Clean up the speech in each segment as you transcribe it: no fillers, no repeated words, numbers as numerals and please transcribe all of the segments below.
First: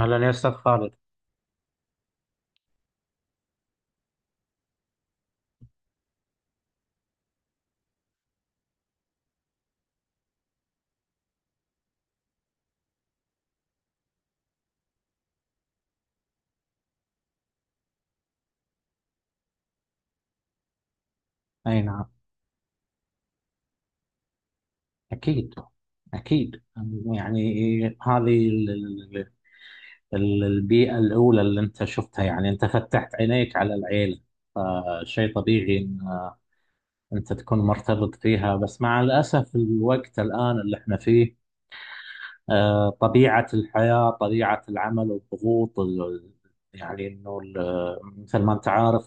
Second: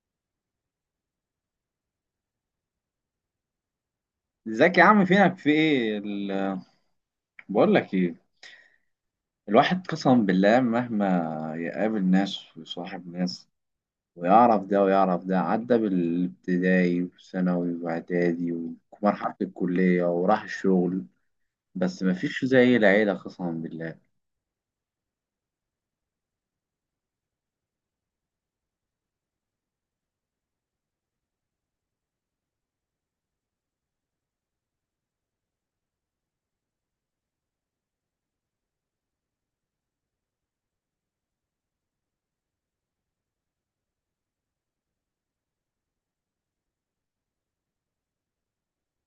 هلا يا أستاذ خالد. ازيك يا عم؟ فينك؟ في ايه بقول لك ايه. الواحد قسما بالله مهما يقابل ناس ويصاحب ناس ويعرف ده ويعرف ده، عدى بالابتدائي وثانوي واعدادي ومرحلة الكلية وراح الشغل، أي بس نعم. مفيش زي العيلة قسما بالله. أكيد. أكيد. يعني هذه البيئة الأولى اللي أنت شفتها، يعني أنت فتحت عينيك على العيلة، فشيء طبيعي أن أنت تكون مرتبط فيها، بس مع الأسف الوقت الآن اللي احنا فيه، طبيعة الحياة، طبيعة العمل والضغوط يعني مثل ما أنت عارف،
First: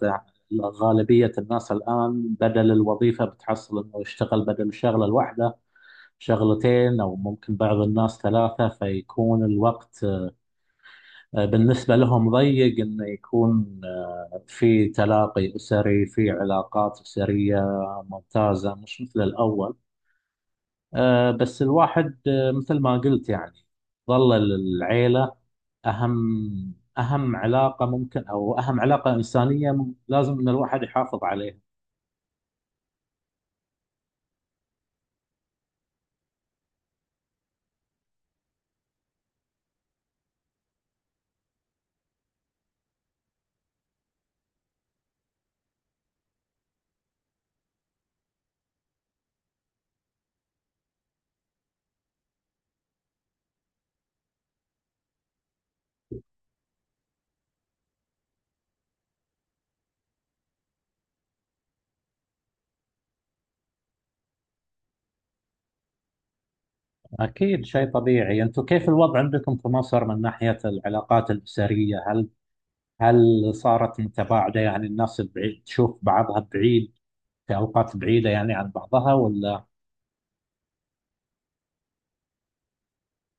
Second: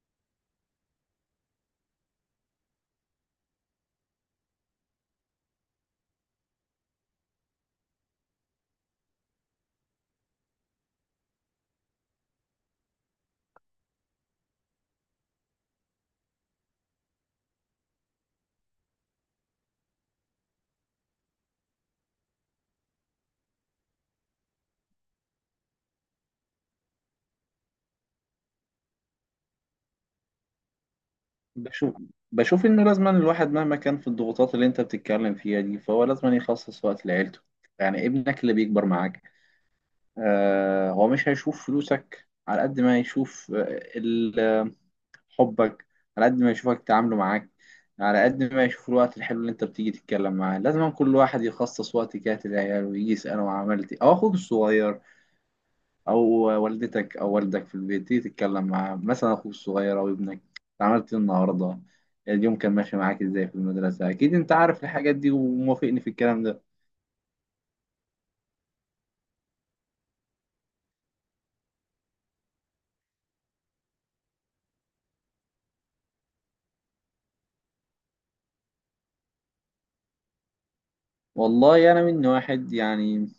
غالبية الناس الآن بدل الوظيفة بتحصل أنه يشتغل بدل الشغلة الواحدة شغلتين، أو ممكن بعض الناس ثلاثة، فيكون الوقت بالنسبة لهم ضيق إنه يكون في تلاقي أسري، في علاقات أسرية ممتازة، مش مثل الأول. بس الواحد، مثل ما قلت يعني، ظل العيلة أهم علاقة ممكن، أو أهم علاقة إنسانية لازم إن الواحد يحافظ عليها. بشوف بشوف انه لازما الواحد مهما كان في الضغوطات اللي انت بتتكلم فيها دي، فهو لازما يخصص وقت لعيلته. يعني ابنك اللي بيكبر معاك، آه هو مش هيشوف فلوسك على قد ما هيشوف آه، ال حبك، على قد ما يشوفك تعامله معاك، على قد ما يشوف الوقت الحلو اللي انت بتيجي تتكلم معاه. لازم كل واحد يخصص وقت كده للعيال، ويجي يسأله عملت ايه، او اخوك الصغير او والدتك او والدك في البيت تيجي تتكلم معاه. مثلا اخوك الصغير او ابنك، عملت ايه النهارده، اليوم كان ماشي معاك ازاي في المدرسة. اكيد انت عارف الحاجات دي وموافقني في الكلام ده. أكيد، شيء طبيعي. أنتم كيف الوضع عندكم في مصر من ناحية العلاقات الأسرية؟ هل صارت متباعدة؟ يعني الناس البعيد تشوف بعضها بعيد، في أوقات بعيدة يعني عن بعضها، ولا؟ والله انا من واحد، يعني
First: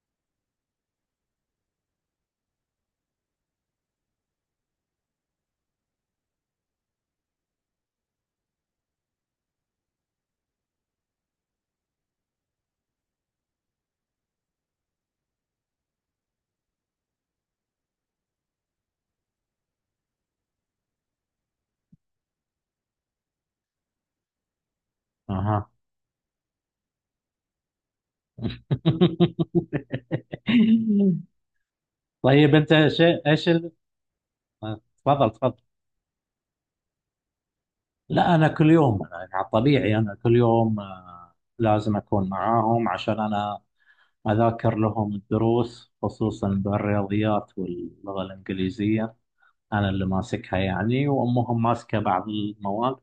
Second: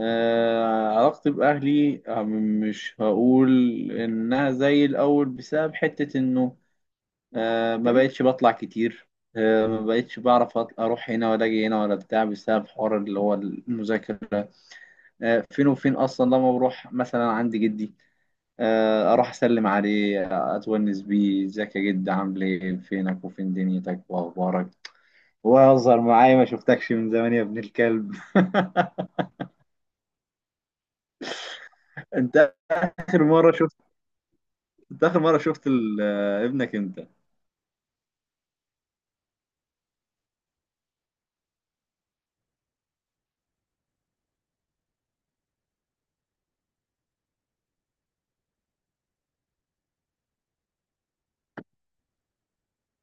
علاقتي بأهلي مش هقول إنها زي الأول، بسبب حتة إنه ما بقتش بطلع كتير، ما بقتش بعرف اروح هنا ولا اجي هنا ولا بتاع، بسبب حوار اللي هو المذاكره. فين وفين اصلا. لما بروح مثلا عند جدي، اروح اسلم عليه، اتونس بيه. ازيك يا جد، عامل ايه، فينك وفين دنيتك واخبارك، أها. واظهر معايا، ما شفتكش من زمان يا ابن الكلب. طيب، انت أنت اخر شيء إيش مره شفت، انت اخر تفضل، مره تفضل. شفت ابنك امتى؟ لا، أنا كل يوم، أنا يعني على الطبيعي أنا كل يوم لازم أكون معاهم، عشان أنا أذاكر لهم الدروس، خصوصا بالرياضيات واللغة الإنجليزية، أنا اللي ماسكها يعني، وأمهم ماسكة بعض المواد.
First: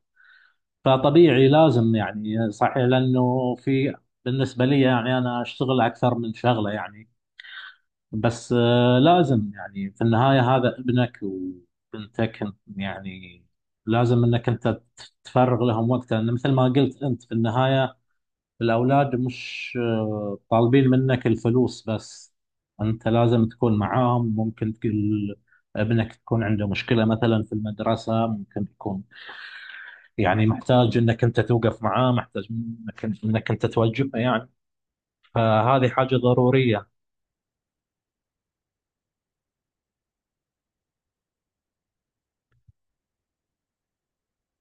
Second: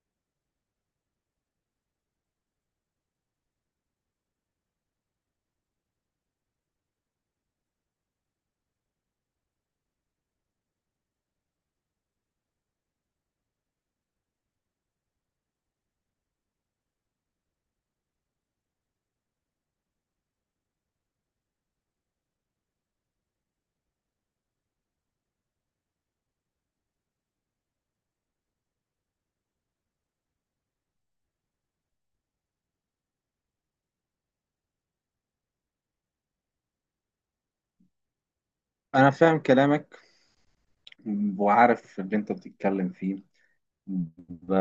فطبيعي لازم، يعني صحيح لانه في، بالنسبه لي يعني انا اشتغل اكثر من شغله، يعني بس لازم، يعني في النهايه هذا ابنك وبنتك انت، يعني لازم انك انت تفرغ لهم وقت، لان مثل ما قلت انت في النهايه الاولاد مش طالبين منك الفلوس بس، انت لازم تكون معاهم. ممكن تقول ابنك تكون عنده مشكله مثلا في المدرسه، ممكن يكون يعني محتاج انك انت توقف معاه، محتاج انك انت توجهه يعني، فهذه حاجة ضرورية. انا فاهم كلامك وعارف اللي انت بتتكلم فيه. ب...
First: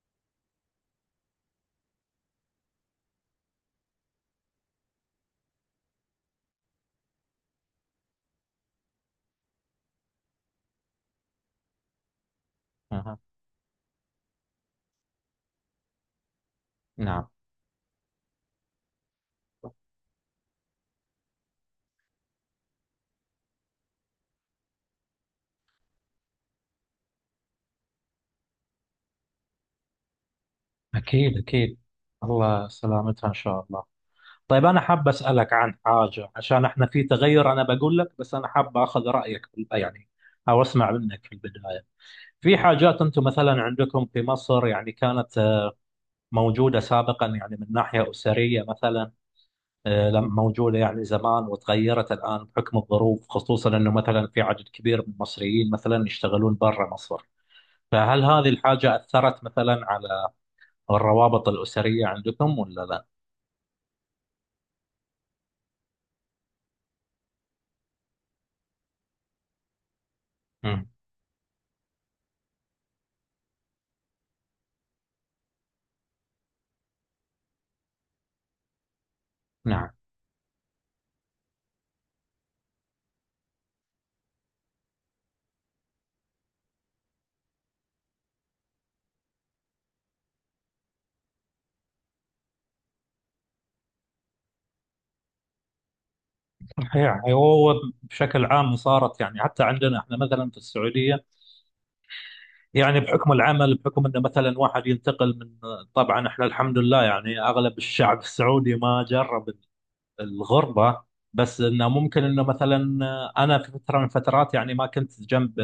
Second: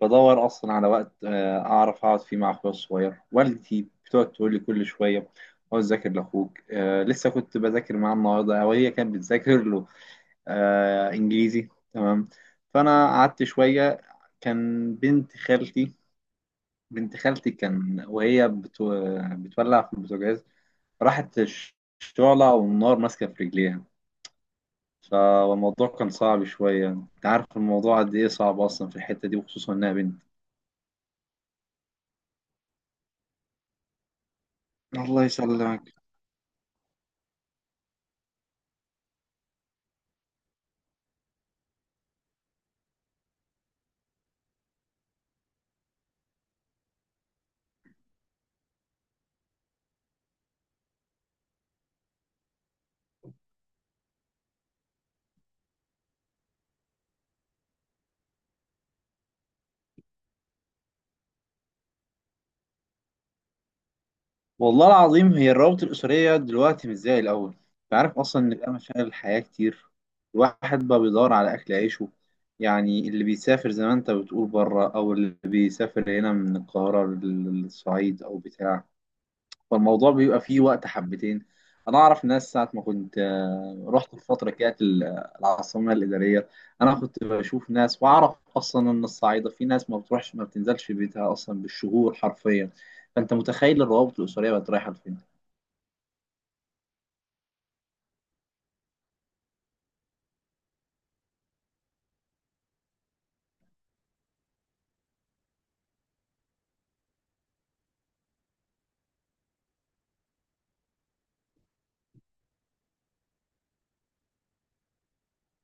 بدور اصلا على وقت اعرف اقعد فيه مع اخويا الصغير. والدتي بتقعد تقول لي كل شويه، اقعد ذاكر لاخوك. لسه كنت بذاكر معاه النهارده، او هي كانت بتذاكر له انجليزي، تمام. فانا أها. قعدت شويه. كان بنت خالتي، بنت نعم. خالتي كان وهي بتولع في البوتاجاز، راحت الشعلة والنار ماسكة في رجليها. فالموضوع كان صعب شوية، انت عارف الموضوع قد ايه صعب اصلا في الحتة دي، وخصوصا انها بنت. اكيد. اكيد. الله سلامتها ان شاء الله. طيب انا حاب اسالك عن حاجة، عشان احنا في تغير، انا بقول لك، بس انا حاب اخذ رايك يعني، او اسمع منك في البداية. في حاجات انتم مثلا عندكم في مصر، يعني كانت موجودة سابقا، يعني من ناحية أسرية مثلا، موجودة يعني زمان وتغيرت الآن بحكم الظروف، خصوصا أنه مثلا في عدد كبير من المصريين مثلا يشتغلون برا مصر، فهل هذه الحاجة أثرت مثلا على الروابط الأسرية عندكم ولا لا؟ والله العظيم هي الروابط الأسرية دلوقتي مش زي الأول. انت عارف اصلا ان بقى مشاغل الحياة كتير، الواحد مم. بقى بيدور على أكل عيشه. يعني اللي بيسافر زي ما انت بتقول بره، او اللي بيسافر هنا من القاهرة للصعيد او بتاع، نعم. فالموضوع بيبقى فيه وقت حبتين. انا اعرف ناس ساعه ما كنت رحت في فتره، كانت العاصمه الاداريه، انا كنت بشوف ناس واعرف اصلا ان الصعيده في ناس ما بتروحش، ما بتنزلش بيتها اصلا بالشهور حرفيا. فانت متخيل الروابط الاسريه بقت رايحه لفين. صحيح، هو بشكل عام صارت، يعني حتى عندنا احنا مثلا في السعوديه، يعني بحكم العمل، بحكم انه مثلا واحد ينتقل من، طبعا احنا الحمد لله يعني اغلب الشعب السعودي ما جرب الغربة، بس انه ممكن انه مثلا، انا في فترة من الفترات يعني ما كنت جنب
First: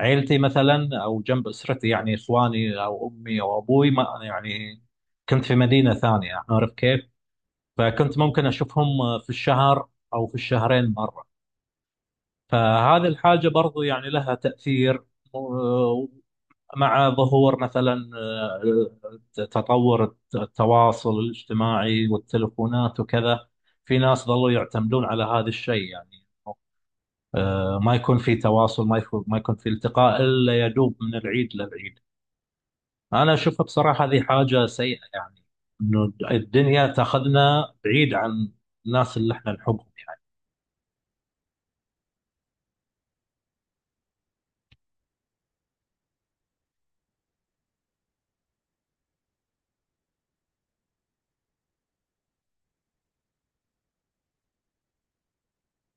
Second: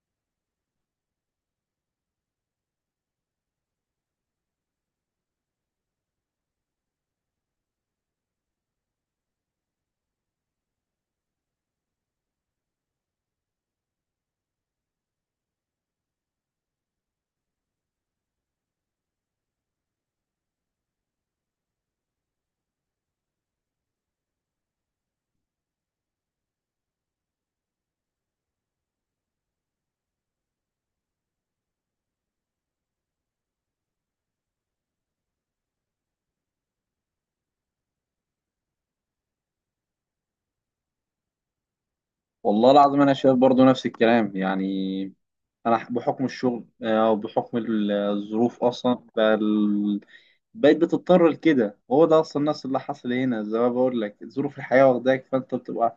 عيلتي مثلا، او جنب اسرتي، يعني اخواني او امي او ابوي، ما يعني كنت في مدينة ثانية، عارف كيف؟ فكنت ممكن اشوفهم في الشهر او في الشهرين مرة. فهذه الحاجة برضو يعني لها تأثير، مع ظهور مثلا، تطور التواصل الاجتماعي والتلفونات وكذا، في ناس ظلوا يعتمدون على هذا الشيء، يعني ما يكون في تواصل، ما يكون في التقاء الا يدوب من العيد للعيد. انا اشوفها بصراحه هذه حاجه سيئه، يعني انه الدنيا تاخذنا بعيد عن الناس اللي احنا نحبهم. والله العظيم انا شايف برضو نفس الكلام يعني. انا بحكم الشغل وبحكم الظروف اصلا بقيت بتضطر لكده. هو ده اصلا الناس اللي حصل، هنا زي ما بقول لك ظروف الحياه واخداك، فانت بتبقى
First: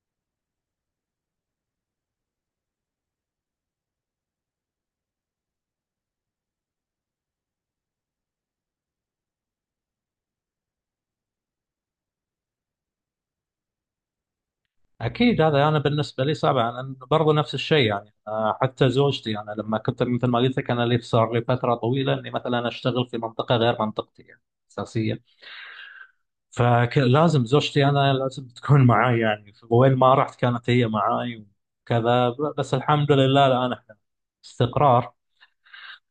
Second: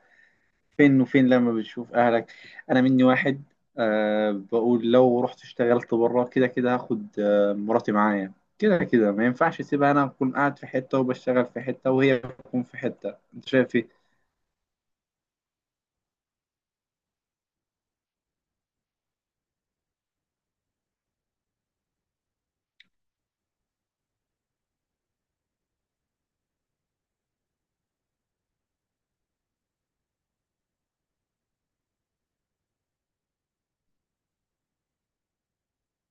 فين وفين لما بتشوف أهلك. أنا مني واحد، أه بقول لو رحت اشتغلت بره، كده كده هاخد مراتي معايا. كده كده ما ينفعش اسيبها، أنا أكون قاعد في حتة وبشتغل في حتة وهي تكون في حتة. أنت شايف إيه؟ اكيد، هذا انا بالنسبه لي صعب، لان برضو نفس الشيء يعني. حتى زوجتي، انا لما كنت مثل ما قلت لك، انا لي صار لي فتره طويله اني مثلا اشتغل في منطقه غير منطقتي، يعني اساسيه، فلازم زوجتي، انا لازم تكون معاي، يعني وين ما رحت كانت هي معاي، وكذا بس الحمد لله الان احنا استقرار.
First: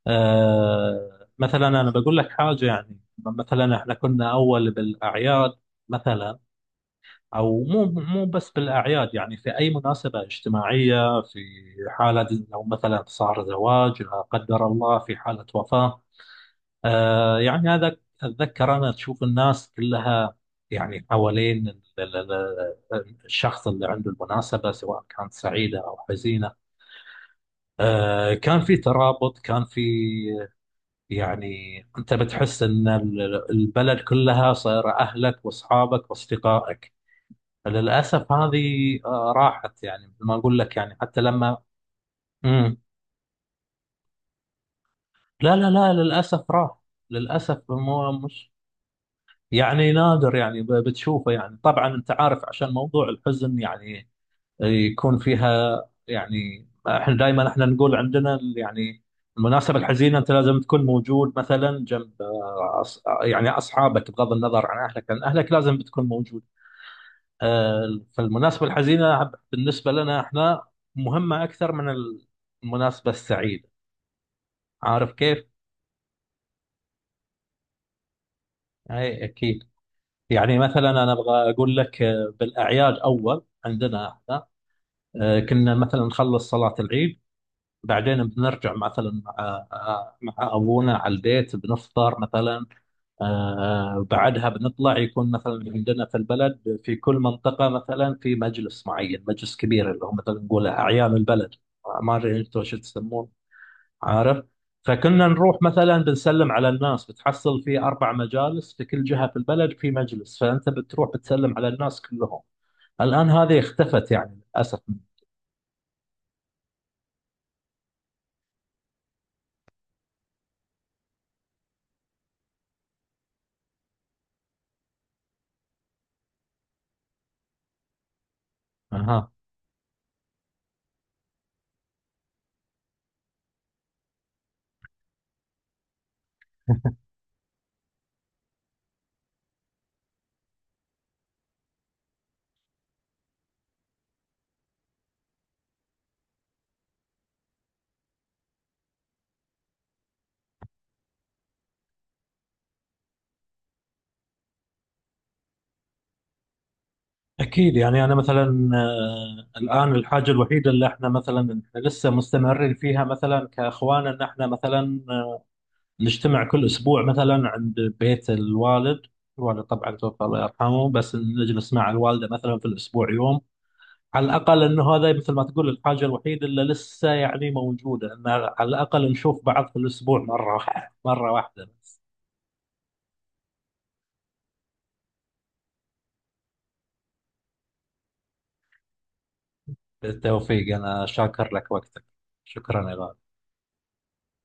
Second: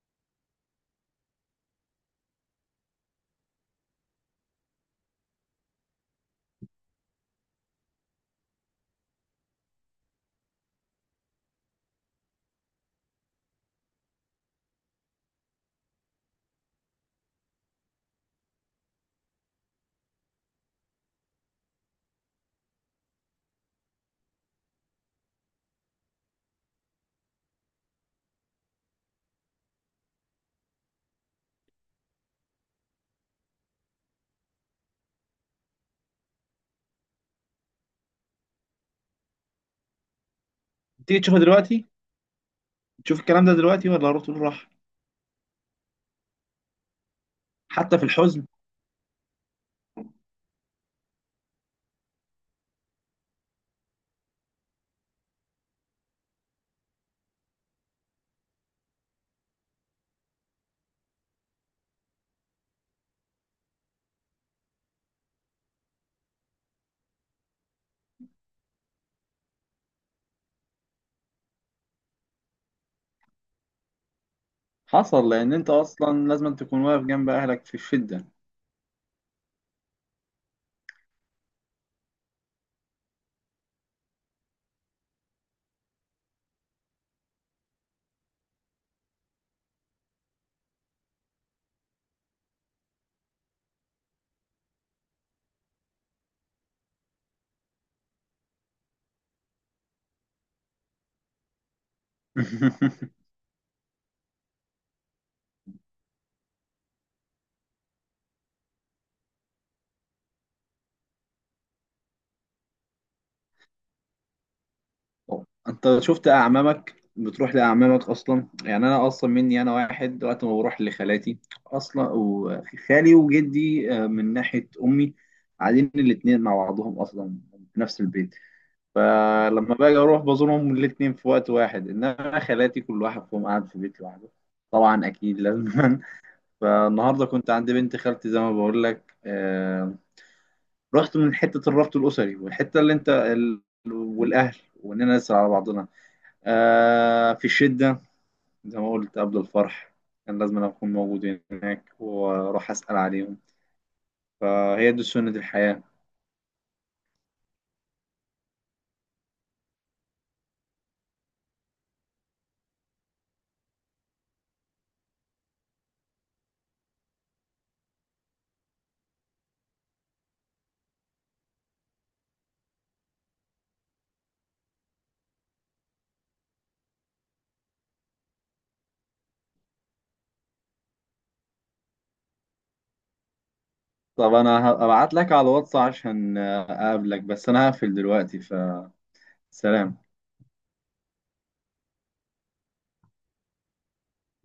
مثلا انا بقول لك حاجه، يعني مثلا احنا كنا اول بالاعياد مثلا، او مو بس بالاعياد، يعني في اي مناسبه اجتماعيه، في حاله لو مثلا صار زواج، لا قدر الله في حاله وفاه، آه يعني هذا، اتذكر انا، تشوف الناس كلها يعني حوالين الشخص اللي عنده المناسبه، سواء كانت سعيده او حزينه، كان في ترابط، كان في، يعني انت بتحس ان البلد كلها صايره اهلك واصحابك واصدقائك. للأسف هذه راحت، يعني مثل ما أقول لك، يعني حتى تيجي تشوفها لما... دلوقتي، مم. تشوف الكلام ده دلوقتي، ولا روح تقول راح. لا، لا، لا، للأسف راح. للأسف، حتى في مو، الحزن مش يعني نادر، يعني بتشوفه. يعني طبعا أنت عارف، عشان موضوع الحزن، يعني يكون فيها، يعني احنا دائما احنا نقول عندنا يعني المناسبة الحزينة أنت لازم تكون موجود، مثلا جنب يعني أصحابك، بغض النظر عن أهلك، لأن أهلك لازم بتكون موجود. فالمناسبة الحزينة بالنسبة لنا احنا مهمة أكثر من المناسبة السعيدة، عارف حصل. كيف؟ لأن أنت أصلا لازم تكون واقف جنب أهلك في الشدة. أي أكيد. يعني مثلا أنا أبغى أقول لك، بالأعياد أول عندنا احنا كنا مثلا نخلص صلاة العيد، بعدين بنرجع مثلا مع مع أبونا على البيت، بنفطر مثلا، بعدها بنطلع، يكون مثلا عندنا في البلد، في كل منطقة مثلا في مجلس معين، مجلس كبير اللي هو مثلا نقول أعيان البلد، ما أدري أنتم شو تسمون. عارف، فكنا نروح مثلا بنسلم على الناس، بتحصل في أربع مجالس، في كل جهة في البلد في مجلس، فأنت بتروح بتسلم على الناس كلهم. الآن هذه اختفت، يعني للأسف. انت شفت اعمامك بتروح لاعمامك اصلا؟ يعني انا اصلا مني انا واحد، وقت ما بروح لخالاتي اصلا، وخالي وجدي من ناحيه امي قاعدين الاثنين مع بعضهم اصلا في نفس البيت. أها. فلما باجي اروح بزورهم الاثنين في وقت واحد. انما خالاتي كل واحد فيهم قاعد في بيت لوحده، طبعا اكيد لازم. فالنهارده كنت عند بنت خالتي، زي ما بقول لك. رحت من حته الربط الاسري، والحته اللي انت والاهل، واننا نسأل على بعضنا آه في الشدة. زي ما قلت، قبل الفرح كان لازم أنا أكون موجود هناك وأروح أسأل عليهم. فهي دي سنة الحياة. أكيد، يعني أنا مثلا الآن الحاجة الوحيدة اللي احنا مثلا احنا لسه مستمرين فيها مثلا كأخوان، إن احنا مثلا نجتمع كل أسبوع مثلا عند بيت الوالد. الوالد طبعا توفى الله يرحمه، بس نجلس مع الوالدة مثلا في الأسبوع يوم على الأقل، أنه هذا مثل ما تقول الحاجة الوحيدة اللي لسه يعني موجودة، أن على الأقل نشوف بعض في الأسبوع مرة واحدة، مرة واحدة. طب أنا هبعت لك على الواتس عشان أقابلك، بس أنا هقفل دلوقتي، فسلام. بالتوفيق، أنا شاكر لك وقتك. شكرا يا غالي.